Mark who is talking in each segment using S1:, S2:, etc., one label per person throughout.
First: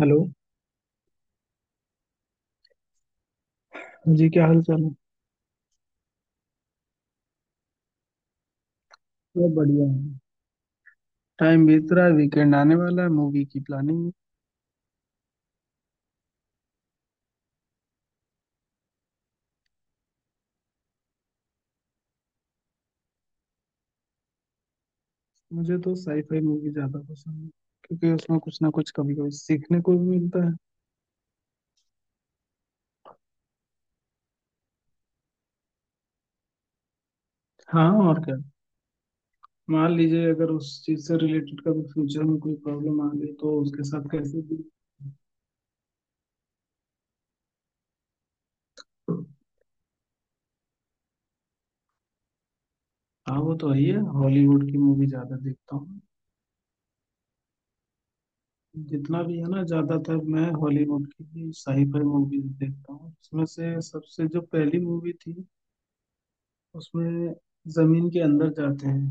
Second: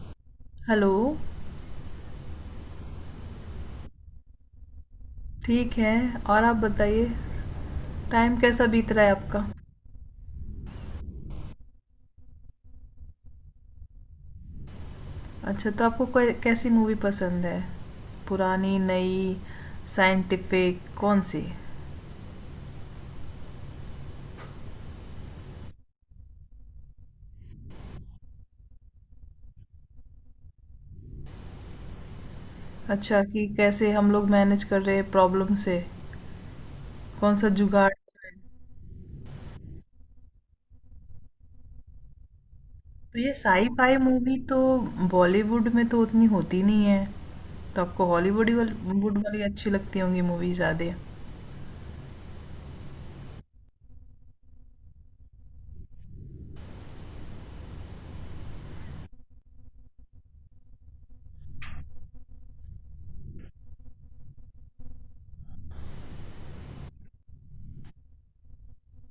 S1: Hello.
S2: Hello.
S1: हाँ जी, क्या हाल चाल है।
S2: ठीक है। और आप बताइए, टाइम कैसा बीत रहा है आपका?
S1: सब बढ़िया है। टाइम बीत रहा है, वीकेंड आने वाला है, मूवी की प्लानिंग है।
S2: अच्छा, तो आपको कै कैसी मूवी पसंद है? पुरानी, नई, साइंटिफिक कौन-सी?
S1: मुझे तो साईफाई मूवी ज्यादा पसंद है, क्योंकि उसमें कुछ ना कुछ कभी कभी सीखने को भी मिलता है।
S2: अच्छा, कि कैसे हम लोग मैनेज कर रहे हैं प्रॉब्लम से, कौन-सा जुगाड़
S1: हाँ और
S2: है?
S1: क्या, मान लीजिए अगर उस चीज से रिलेटेड कभी फ्यूचर में कोई प्रॉब्लम आ
S2: तो ये
S1: गई तो उसके
S2: साइ-फाई
S1: साथ
S2: मूवी
S1: कैसे
S2: तो बॉलीवुड में तो उतनी होती नहीं है, तो आपको हॉलीवुड ही वाल वुड वाली अच्छी लगती होंगी मूवी ज़्यादा।
S1: हाँ वो तो है ही है, हॉलीवुड की मूवी ज्यादा देखता हूँ। जितना भी है ना, ज्यादातर मैं हॉलीवुड की ही साईफाई मूवीज देखता हूँ। उसमें से सबसे जो पहली मूवी थी, उसमें जमीन के अंदर जाते हैं।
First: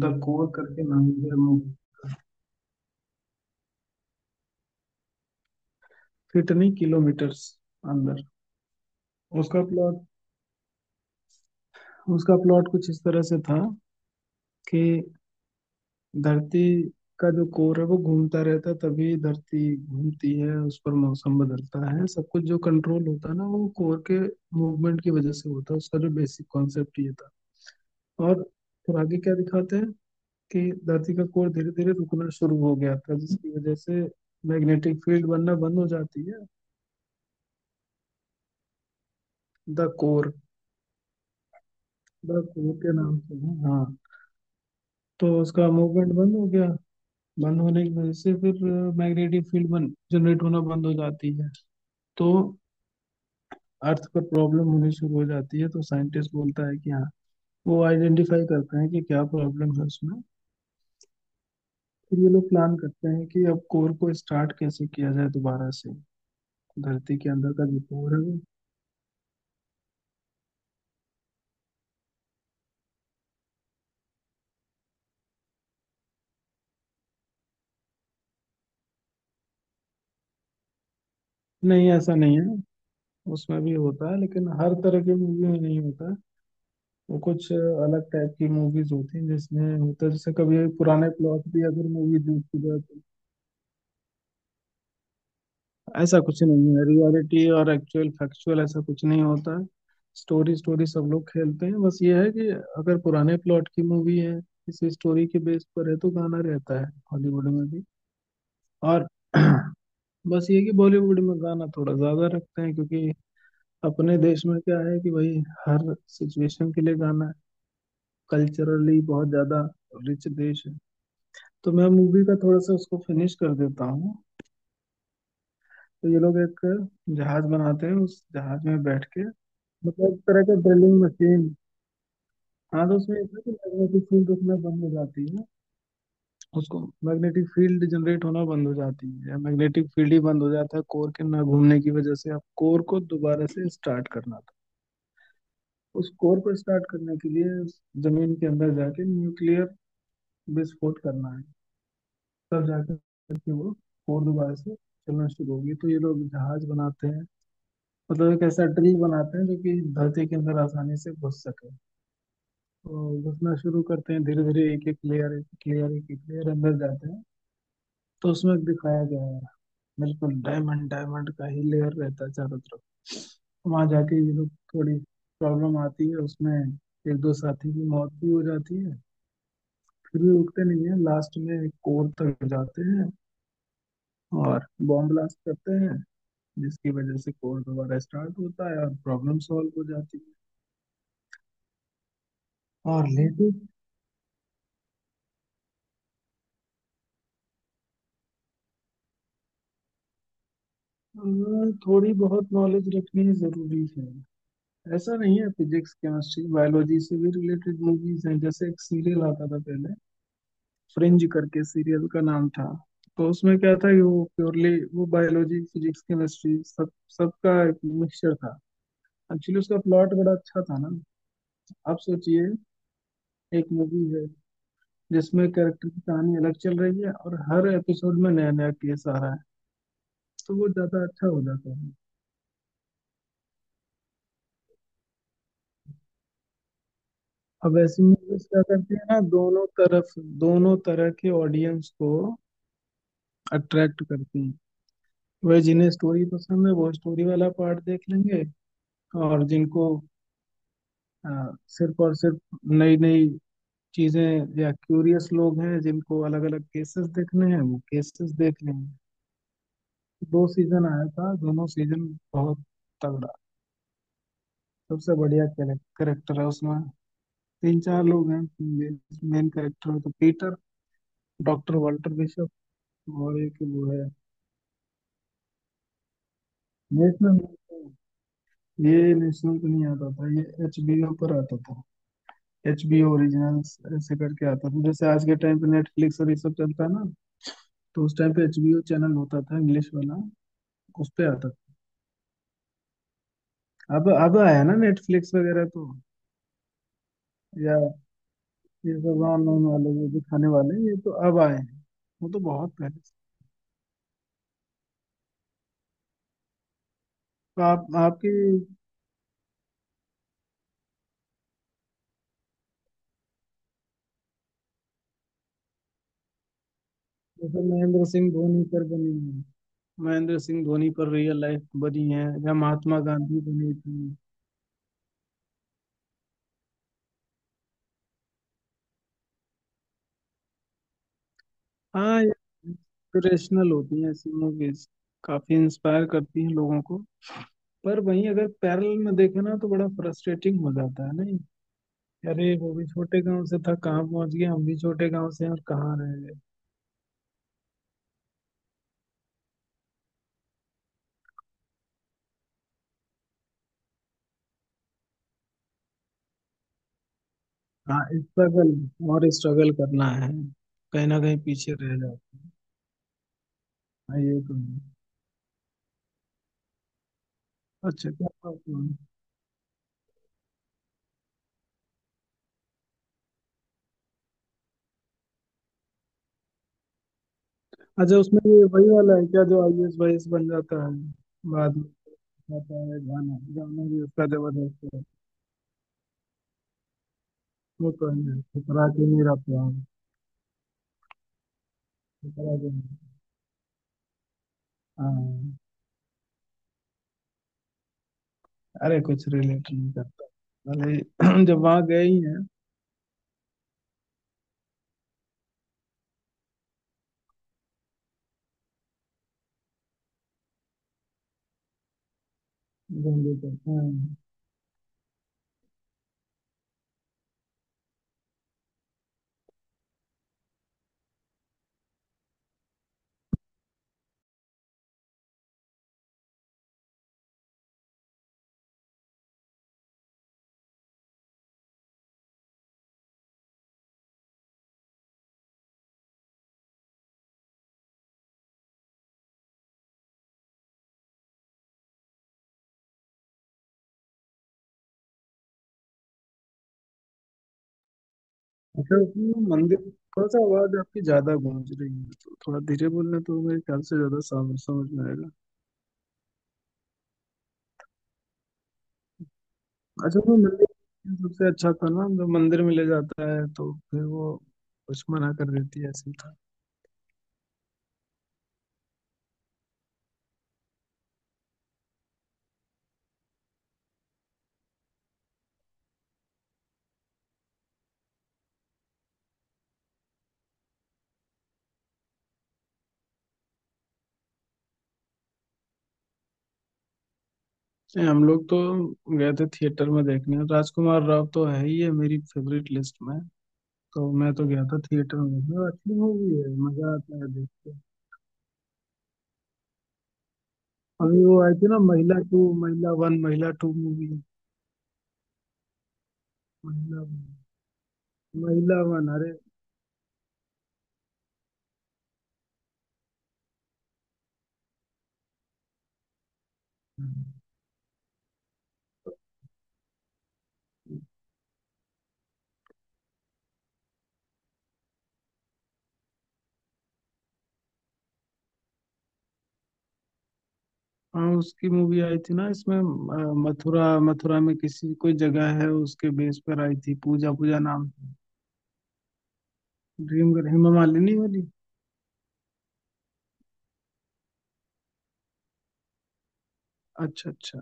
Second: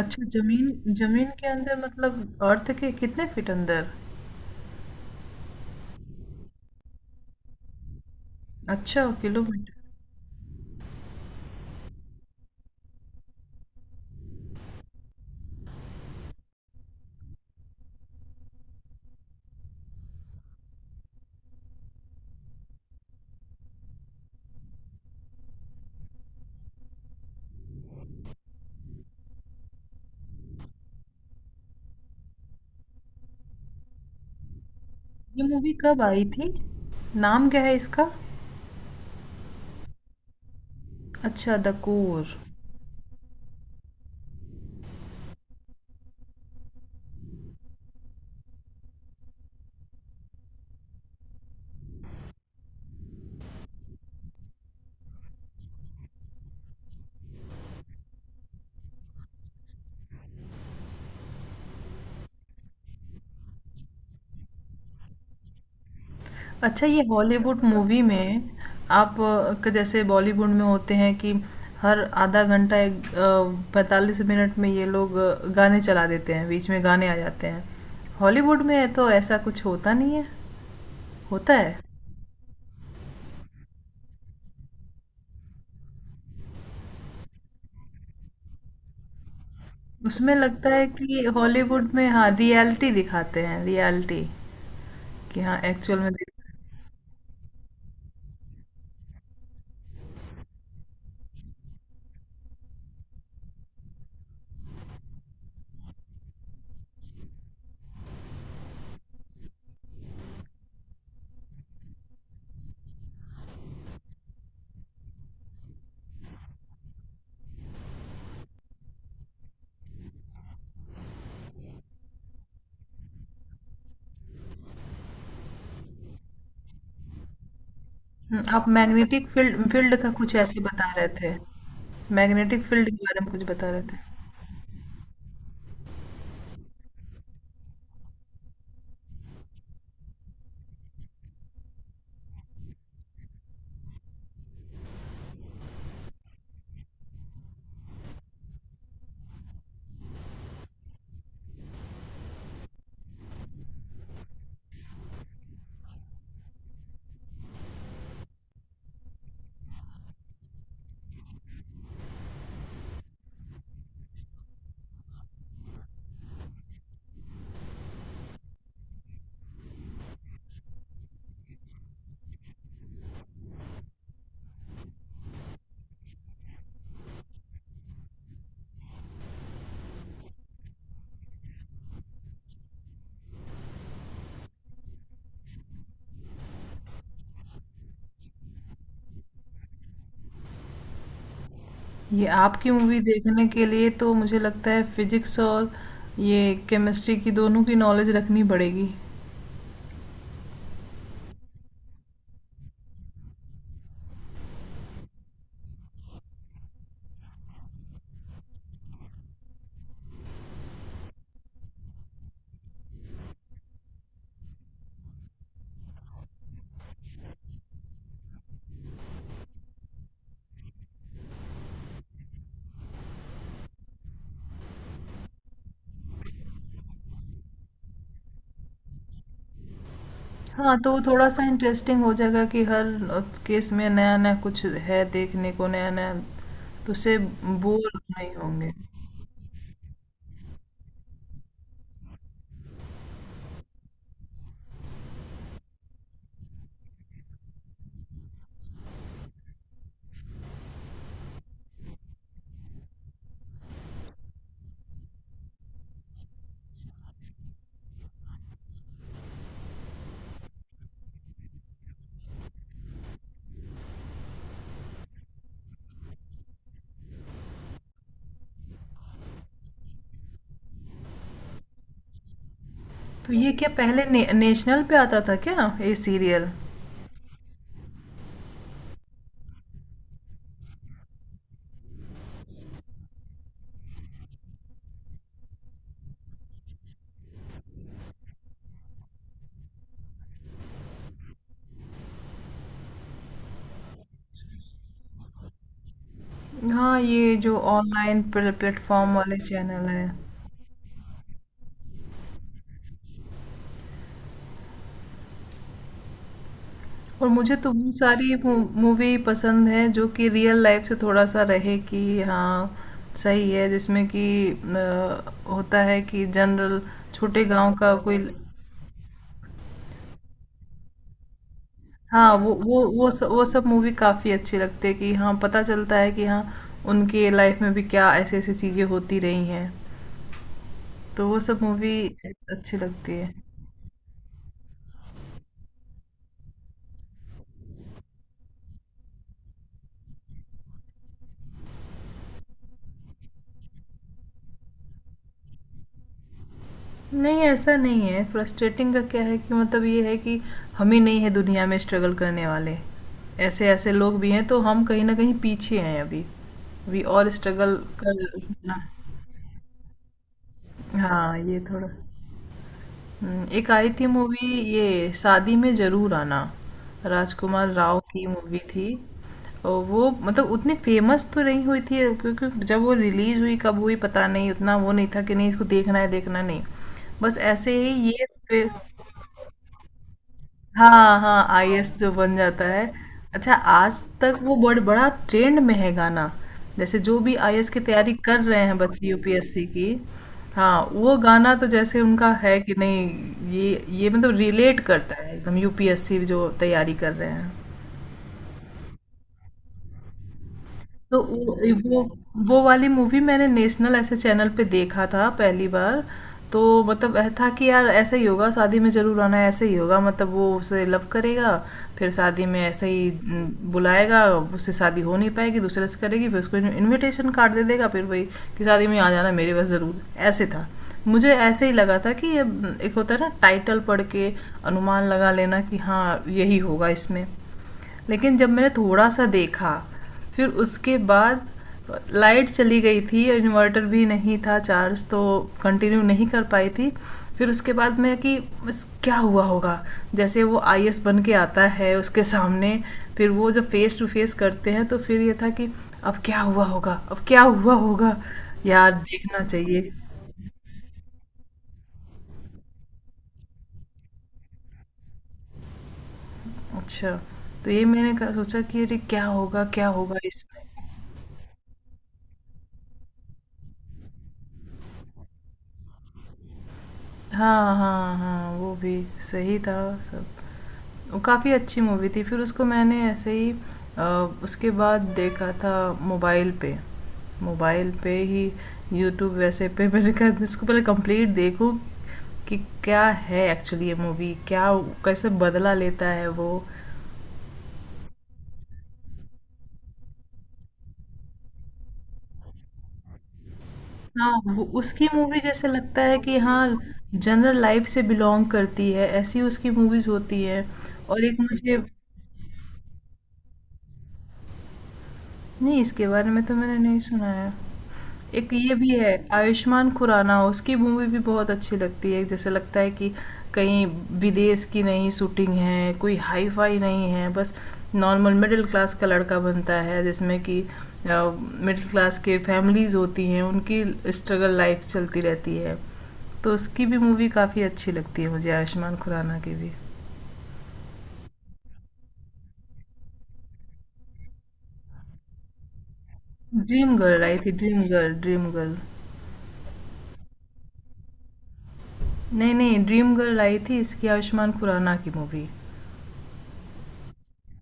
S1: द
S2: अच्छा,
S1: कोर करके
S2: ज़मीन
S1: नाम
S2: ज़मीन
S1: है
S2: के
S1: मूवी।
S2: अंदर मतलब अर्थ के कितने फीट अंदर?
S1: कितनी किलोमीटर्स अंदर।
S2: अच्छा,
S1: उसका
S2: किलोमीटर।
S1: प्लॉट उसका प्लॉट कुछ इस तरह से था कि धरती का जो कोर है वो घूमता रहता है, तभी धरती घूमती है, उस पर मौसम बदलता है, सब कुछ जो कंट्रोल होता है ना वो कोर के मूवमेंट की वजह से होता है। उसका जो बेसिक कॉन्सेप्ट ये था। और फिर आगे क्या दिखाते हैं कि धरती का कोर धीरे धीरे रुकना शुरू हो गया था, जिसकी वजह से मैग्नेटिक फील्ड
S2: ये
S1: बनना
S2: मूवी
S1: बंद हो
S2: कब
S1: जाती
S2: आई
S1: है।
S2: थी? नाम क्या है इसका?
S1: द कोर
S2: अच्छा, द कोर।
S1: द कोर के नाम से है, हाँ। तो उसका मूवमेंट बंद हो गया। बंद होने की वजह से फिर मैग्नेटिक फील्ड बन जनरेट होना बंद हो जाती है। तो अर्थ पर प्रॉब्लम होनी शुरू हो जाती है, तो साइंटिस्ट बोलता है कि हाँ, वो आइडेंटिफाई करते हैं कि क्या प्रॉब्लम है उसमें। फिर ये लोग प्लान करते हैं कि अब कोर को स्टार्ट कैसे किया जाए दोबारा से।
S2: अच्छा, ये
S1: धरती के अंदर
S2: हॉलीवुड
S1: का जो
S2: मूवी
S1: कोर है वो,
S2: में आप जैसे बॉलीवुड में होते हैं कि हर आधा घंटा एक पैंतालीस मिनट में ये लोग गाने चला देते हैं, बीच में गाने आ जाते हैं। हॉलीवुड में तो ऐसा कुछ होता नहीं है, होता है?
S1: नहीं ऐसा नहीं है, उसमें भी होता है लेकिन हर तरह की मूवी में नहीं होता है। वो कुछ अलग टाइप की मूवीज होती हैं जिसमें होता है, जैसे
S2: उसमें
S1: कभी
S2: लगता है
S1: पुराने
S2: कि
S1: प्लॉट भी अगर
S2: हॉलीवुड में
S1: मूवी
S2: हाँ
S1: देखी जाए
S2: रियलिटी
S1: तो।
S2: दिखाते हैं, रियलिटी कि हाँ एक्चुअल में।
S1: ऐसा कुछ नहीं है, रियलिटी और एक्चुअल फैक्चुअल ऐसा कुछ नहीं होता है। स्टोरी स्टोरी सब लोग खेलते हैं, बस ये है कि अगर पुराने प्लॉट की मूवी है किसी स्टोरी के बेस पर है तो गाना रहता है हॉलीवुड में भी। और बस ये कि बॉलीवुड में गाना थोड़ा ज्यादा रखते हैं, क्योंकि अपने देश में क्या है कि भाई हर सिचुएशन के लिए गाना है। कल्चरली बहुत ज्यादा रिच देश है। तो मैं मूवी का थोड़ा सा उसको फिनिश कर देता हूँ। तो ये लोग एक जहाज बनाते हैं, उस
S2: आप
S1: जहाज में बैठ के,
S2: मैग्नेटिक फील्ड फील्ड का
S1: मतलब एक
S2: कुछ
S1: तरह का
S2: ऐसे बता
S1: ड्रिलिंग
S2: रहे थे।
S1: मशीन।
S2: मैग्नेटिक
S1: हाँ
S2: फील्ड के
S1: तो उसमें
S2: बारे में
S1: इतना
S2: कुछ
S1: कि
S2: बता रहे थे।
S1: मैग्नेटिक फील्ड उसमें बंद हो जाती है। उसको मैग्नेटिक फील्ड जनरेट होना बंद हो जाती है, या मैग्नेटिक फील्ड ही बंद हो जाता है कोर के ना घूमने की वजह से। अब कोर को दोबारा से स्टार्ट करना था। उस कोर को स्टार्ट करने के लिए उस जमीन के अंदर जाके न्यूक्लियर विस्फोट करना है, तब जा कर के वो और दोबारा से चलना शुरू होगी। तो ये लोग जहाज बनाते हैं, मतलब एक ऐसा ड्रिल बनाते हैं जो कि धरती के अंदर आसानी से घुस सके। तो घुसना शुरू करते हैं धीरे धीरे, एक एक लेयर एक एक लेयर एक एक लेयर अंदर जाते हैं। तो उसमें दिखाया गया है बिल्कुल डायमंड डायमंड का ही लेयर रहता है चारों तरफ। वहां जाके ये लोग, थोड़ी प्रॉब्लम आती है उसमें, एक दो साथी की मौत भी हो जाती है, फिर भी रुकते नहीं है, लास्ट में एक और तक जाते हैं और बॉम्ब ब्लास्ट करते हैं, जिसकी वजह से कोड दोबारा स्टार्ट होता है और प्रॉब्लम सॉल्व हो जाती
S2: ये आपकी
S1: है।
S2: मूवी
S1: और हाँ
S2: देखने के
S1: लेकिन,
S2: लिए तो मुझे लगता है फिजिक्स और ये केमिस्ट्री की दोनों की नॉलेज रखनी पड़ेगी।
S1: अ, थोड़ी बहुत नॉलेज रखनी जरूरी है। ऐसा नहीं है, फिजिक्स केमिस्ट्री बायोलॉजी से भी रिलेटेड मूवीज हैं। जैसे एक सीरियल आता था पहले, फ्रिंज करके सीरियल का नाम था। तो उसमें क्या था कि वो प्योरली वो बायोलॉजी फिजिक्स केमिस्ट्री सब सबका एक मिक्सचर था। एक्चुअली उसका प्लॉट बड़ा अच्छा था ना। आप सोचिए, एक मूवी है जिसमें कैरेक्टर की कहानी अलग चल रही है और हर एपिसोड में नया नया केस आ रहा है, तो वो
S2: हाँ, तो
S1: ज्यादा अच्छा हो
S2: थोड़ा-सा
S1: जाता है।
S2: इंटरेस्टिंग हो जाएगा कि हर केस में नया-नया कुछ है देखने को, नया-नया, तो उससे
S1: अब
S2: बोर
S1: ऐसी
S2: नहीं
S1: मूवीज क्या
S2: होंगे।
S1: करती है ना, दोनों तरफ, दोनों तरह के ऑडियंस को अट्रैक्ट करती हैं। वह जिन्हें स्टोरी पसंद है वो स्टोरी वाला पार्ट देख लेंगे, और जिनको अ, सिर्फ और सिर्फ नई नई चीजें, या क्यूरियस लोग हैं जिनको अलग अलग केसेस देखने हैं वो केसेस देख लेंगे। दो सीजन आया था, दोनों सीजन बहुत तगड़ा। सबसे बढ़िया कैरेक्टर है उसमें, तीन चार लोग हैं मेन कैरेक्टर में, तो पीटर, डॉक्टर वाल्टर बिशप,
S2: तो
S1: और
S2: ये
S1: एक
S2: क्या
S1: वो
S2: पहले
S1: है।
S2: ने नेशनल पे आता था क्या ये सीरियल?
S1: नेशनल, ये नेशनल पे नहीं आता था, ये एचबीओ पर आता था। एचबीओ ओरिजिनल्स ऐसे करके आता था। जैसे आज के टाइम पे नेटफ्लिक्स और ये सब चलता है ना, तो उस टाइम पे एचबीओ चैनल होता था इंग्लिश वाला, उस पे आता था। अब आया ना नेटफ्लिक्स वगैरह तो।
S2: हाँ, ये जो
S1: या
S2: ऑनलाइन
S1: ये
S2: प्लेटफ़ॉर्म
S1: सब
S2: वाले
S1: ऑनलाइन
S2: चैनल
S1: वाले
S2: हैं।
S1: जो दिखाने वाले हैं, ये तो अब आए हैं, वो तो बहुत पहले से।
S2: और मुझे
S1: तो
S2: तो
S1: आप
S2: वो
S1: आपकी,
S2: सारी मूवी पसंद है जो कि रियल लाइफ से थोड़ा सा रहे कि हाँ सही है, जिसमें कि होता है कि जनरल छोटे
S1: जैसे
S2: गांव का
S1: महेंद्र
S2: कोई।
S1: सिंह धोनी पर बनी है, महेंद्र सिंह धोनी पर रियल लाइफ बनी है,
S2: हाँ,
S1: या महात्मा गांधी
S2: वो सब
S1: बनी
S2: मूवी
S1: थी।
S2: काफी अच्छी लगती है कि हाँ पता चलता है कि हाँ उनके लाइफ में भी क्या ऐसे ऐसी चीजें होती रही हैं, तो वो सब मूवी
S1: हाँ
S2: अच्छी लगती है।
S1: इंस्पिरेशनल होती हैं ऐसी मूवीज, काफी इंस्पायर करती हैं लोगों को। पर वहीं अगर पैरेलल में देखे ना तो बड़ा फ्रस्ट्रेटिंग हो जाता है, नहीं, अरे वो भी छोटे गांव से था कहाँ पहुंच गया, हम भी छोटे गांव से हैं और कहाँ रह गए।
S2: नहीं, ऐसा नहीं है, फ्रस्ट्रेटिंग का क्या है कि मतलब ये है कि हम ही नहीं है दुनिया में स्ट्रगल करने वाले। ऐसे-ऐसे लोग भी हैं, तो हम कहीं न कहीं पीछे हैं अभी। वी और स्ट्रगल
S1: हाँ,
S2: कर।
S1: स्ट्रगल और स्ट्रगल करना है, कहीं ना
S2: हाँ,
S1: कहीं
S2: ये
S1: पीछे
S2: थोड़ा
S1: रह जाओ।
S2: एक आई थी
S1: हाँ ये
S2: मूवी,
S1: तो है।
S2: ये शादी में ज़रूर आना, राजकुमार राव
S1: अच्छा
S2: की
S1: क्या
S2: मूवी
S1: बात है।
S2: थी। और वो मतलब उतनी फेमस तो नहीं हुई थी, क्योंकि जब वो रिलीज़ हुई, कब हुई पता नहीं, उतना वो नहीं था कि नहीं इसको देखना है, नहीं। बस ऐसे ही
S1: अच्छा
S2: ये
S1: उसमें ये
S2: फिर।
S1: वही वाला है क्या जो आईएएस वाईएएस बन जाता है
S2: हाँ, हाँ,
S1: बाद में।
S2: आईएएस जो बन जाता है।
S1: होता है, गाना
S2: अच्छा,
S1: गाना
S2: आज
S1: भी उसका
S2: तक वो
S1: जबरदस्त है।
S2: बड़ा ट्रेंड में है गाना। जैसे जो भी आईएएस की
S1: वो तो
S2: तैयारी कर
S1: है,
S2: रहे हैं
S1: ठुकरा
S2: बच्चे
S1: के मेरा
S2: यूपीएससी
S1: प्यार।
S2: की। हाँ, वो गाना तो जैसे उनका
S1: ठुकरा
S2: है
S1: के
S2: कि नहीं,
S1: मेरा-।
S2: ये मतलब रिलेट करता है
S1: हाँ,
S2: एकदम, यूपीएससी जो तैयारी कर रहे हैं।
S1: अरे कुछ रिलेट नहीं करता।
S2: तो
S1: भले जब
S2: वो
S1: वहाँ
S2: वो
S1: गए ही हैं
S2: वो वाली मूवी मैंने नेशनल ऐसे चैनल पे देखा था पहली बार। तो मतलब ऐसा था कि यार ऐसे ही होगा शादी में जरूर आना ऐसे ही होगा, मतलब वो उसे लव करेगा, फिर शादी में ऐसे ही
S1: घूमने तो
S2: न,
S1: हाँ।
S2: बुलाएगा, उससे शादी हो नहीं पाएगी, दूसरे से करेगी, फिर उसको इनविटेशन कार्ड दे देगा, फिर वही कि शादी में आ जाना मेरे पास जरूर। ऐसे था, मुझे ऐसे ही लगा था कि ये एक होता है ना टाइटल पढ़ के अनुमान लगा लेना कि हाँ यही होगा इसमें। लेकिन जब मैंने थोड़ा सा देखा, फिर उसके बाद लाइट चली गई थी, इन्वर्टर भी नहीं था चार्ज, तो कंटिन्यू नहीं कर पाई थी। फिर उसके बाद मैं कि बस क्या हुआ होगा, जैसे वो आई बन के आता है उसके सामने, फिर वो जब फेस टू फेस करते हैं, तो फिर ये था कि अब क्या हुआ होगा, यार
S1: अच्छा
S2: देखना
S1: उसमें मंदिर,
S2: चाहिए।
S1: थोड़ा सा आवाज आपकी ज्यादा गूंज रही है तो थोड़ा धीरे बोलना तो मेरे ख्याल से ज्यादा समझ समझ में आएगा।
S2: अच्छा, तो ये मैंने सोचा कि अरे क्या होगा
S1: अच्छा वो मंदिर
S2: इसमें।
S1: सबसे अच्छा था ना, जो मंदिर में ले जाता है तो फिर वो कुछ मना कर देती है, ऐसी था।
S2: हाँ, हाँ, हाँ, वो भी सही था सब, काफ़ी अच्छी मूवी थी। फिर उसको मैंने ऐसे ही अ, उसके बाद देखा था मोबाइल पे, मोबाइल पे ही यूट्यूब वैसे पे, मैंने कहा इसको पहले कंप्लीट देखूं कि क्या है एक्चुअली ये मूवी, क्या, कैसे बदला लेता है वो।
S1: नहीं, हम लोग तो गए थे थिएटर में देखने, राजकुमार राव तो है ही है मेरी फेवरेट लिस्ट में, तो
S2: हाँ
S1: मैं तो गया
S2: वो
S1: था
S2: उसकी
S1: थिएटर में
S2: मूवी
S1: देखने,
S2: जैसे
S1: और अच्छी
S2: लगता है
S1: मूवी
S2: कि
S1: है,
S2: हाँ
S1: मजा आता है देख
S2: जनरल
S1: के।
S2: लाइफ से बिलोंग करती है, ऐसी उसकी मूवीज होती है। और
S1: अभी वो
S2: एक
S1: आई थी
S2: मुझे,
S1: ना, महिला टू, महिला वन, महिला टू मूवी।
S2: नहीं इसके बारे में तो मैंने नहीं
S1: महिला
S2: सुना है। एक ये
S1: महिला
S2: भी
S1: वन,
S2: है
S1: अरे
S2: आयुष्मान खुराना, उसकी मूवी भी बहुत अच्छी लगती है, जैसे लगता है कि कहीं विदेश की नहीं शूटिंग है, कोई हाई फाई नहीं है, बस नॉर्मल मिडिल क्लास का लड़का बनता है, जिसमें कि मिडिल क्लास के फैमिलीज होती हैं, उनकी स्ट्रगल लाइफ चलती रहती है, तो उसकी भी मूवी काफ़ी अच्छी लगती है मुझे, आयुष्मान खुराना की भी।
S1: हाँ उसकी मूवी आई थी ना इसमें, मथुरा मथुरा में किसी कोई जगह है, उसके बेस पर आई थी, पूजा पूजा नाम।
S2: Dream girl.
S1: ड्रीम कर, हेमा मालिनी वाली।
S2: नहीं नहीं, ड्रीम गर्ल आई थी इसकी, आयुष्मान खुराना की मूवी।
S1: अच्छा अच्छा।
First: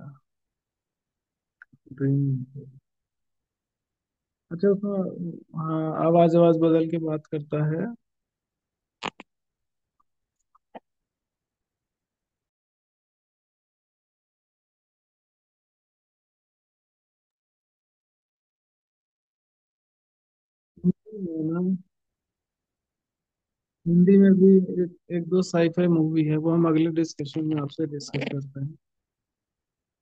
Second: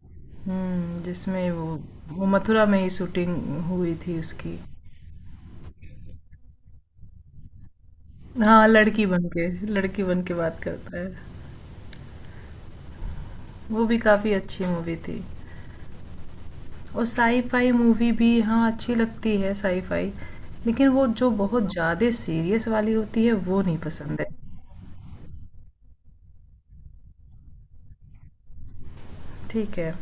S2: हम्म, जिसमें वो
S1: ड्रीम,
S2: मथुरा में ही शूटिंग हुई थी उसकी।
S1: अच्छा उसमें हाँ आवाज आवाज बदल के बात करता है।
S2: हाँ, लड़की बन के बात करता है। वो भी काफ़ी अच्छी मूवी थी। और साई फाई मूवी भी हाँ अच्छी लगती है, साई फाई, लेकिन वो
S1: हिंदी
S2: जो
S1: में ना,
S2: बहुत ज़्यादा सीरियस वाली होती है वो नहीं
S1: हिंदी
S2: पसंद है।
S1: में भी एक, एक दो साईफाई मूवी है, वो हम अगले डिस्कशन में आपसे डिस्कस करते हैं।
S2: ठीक है।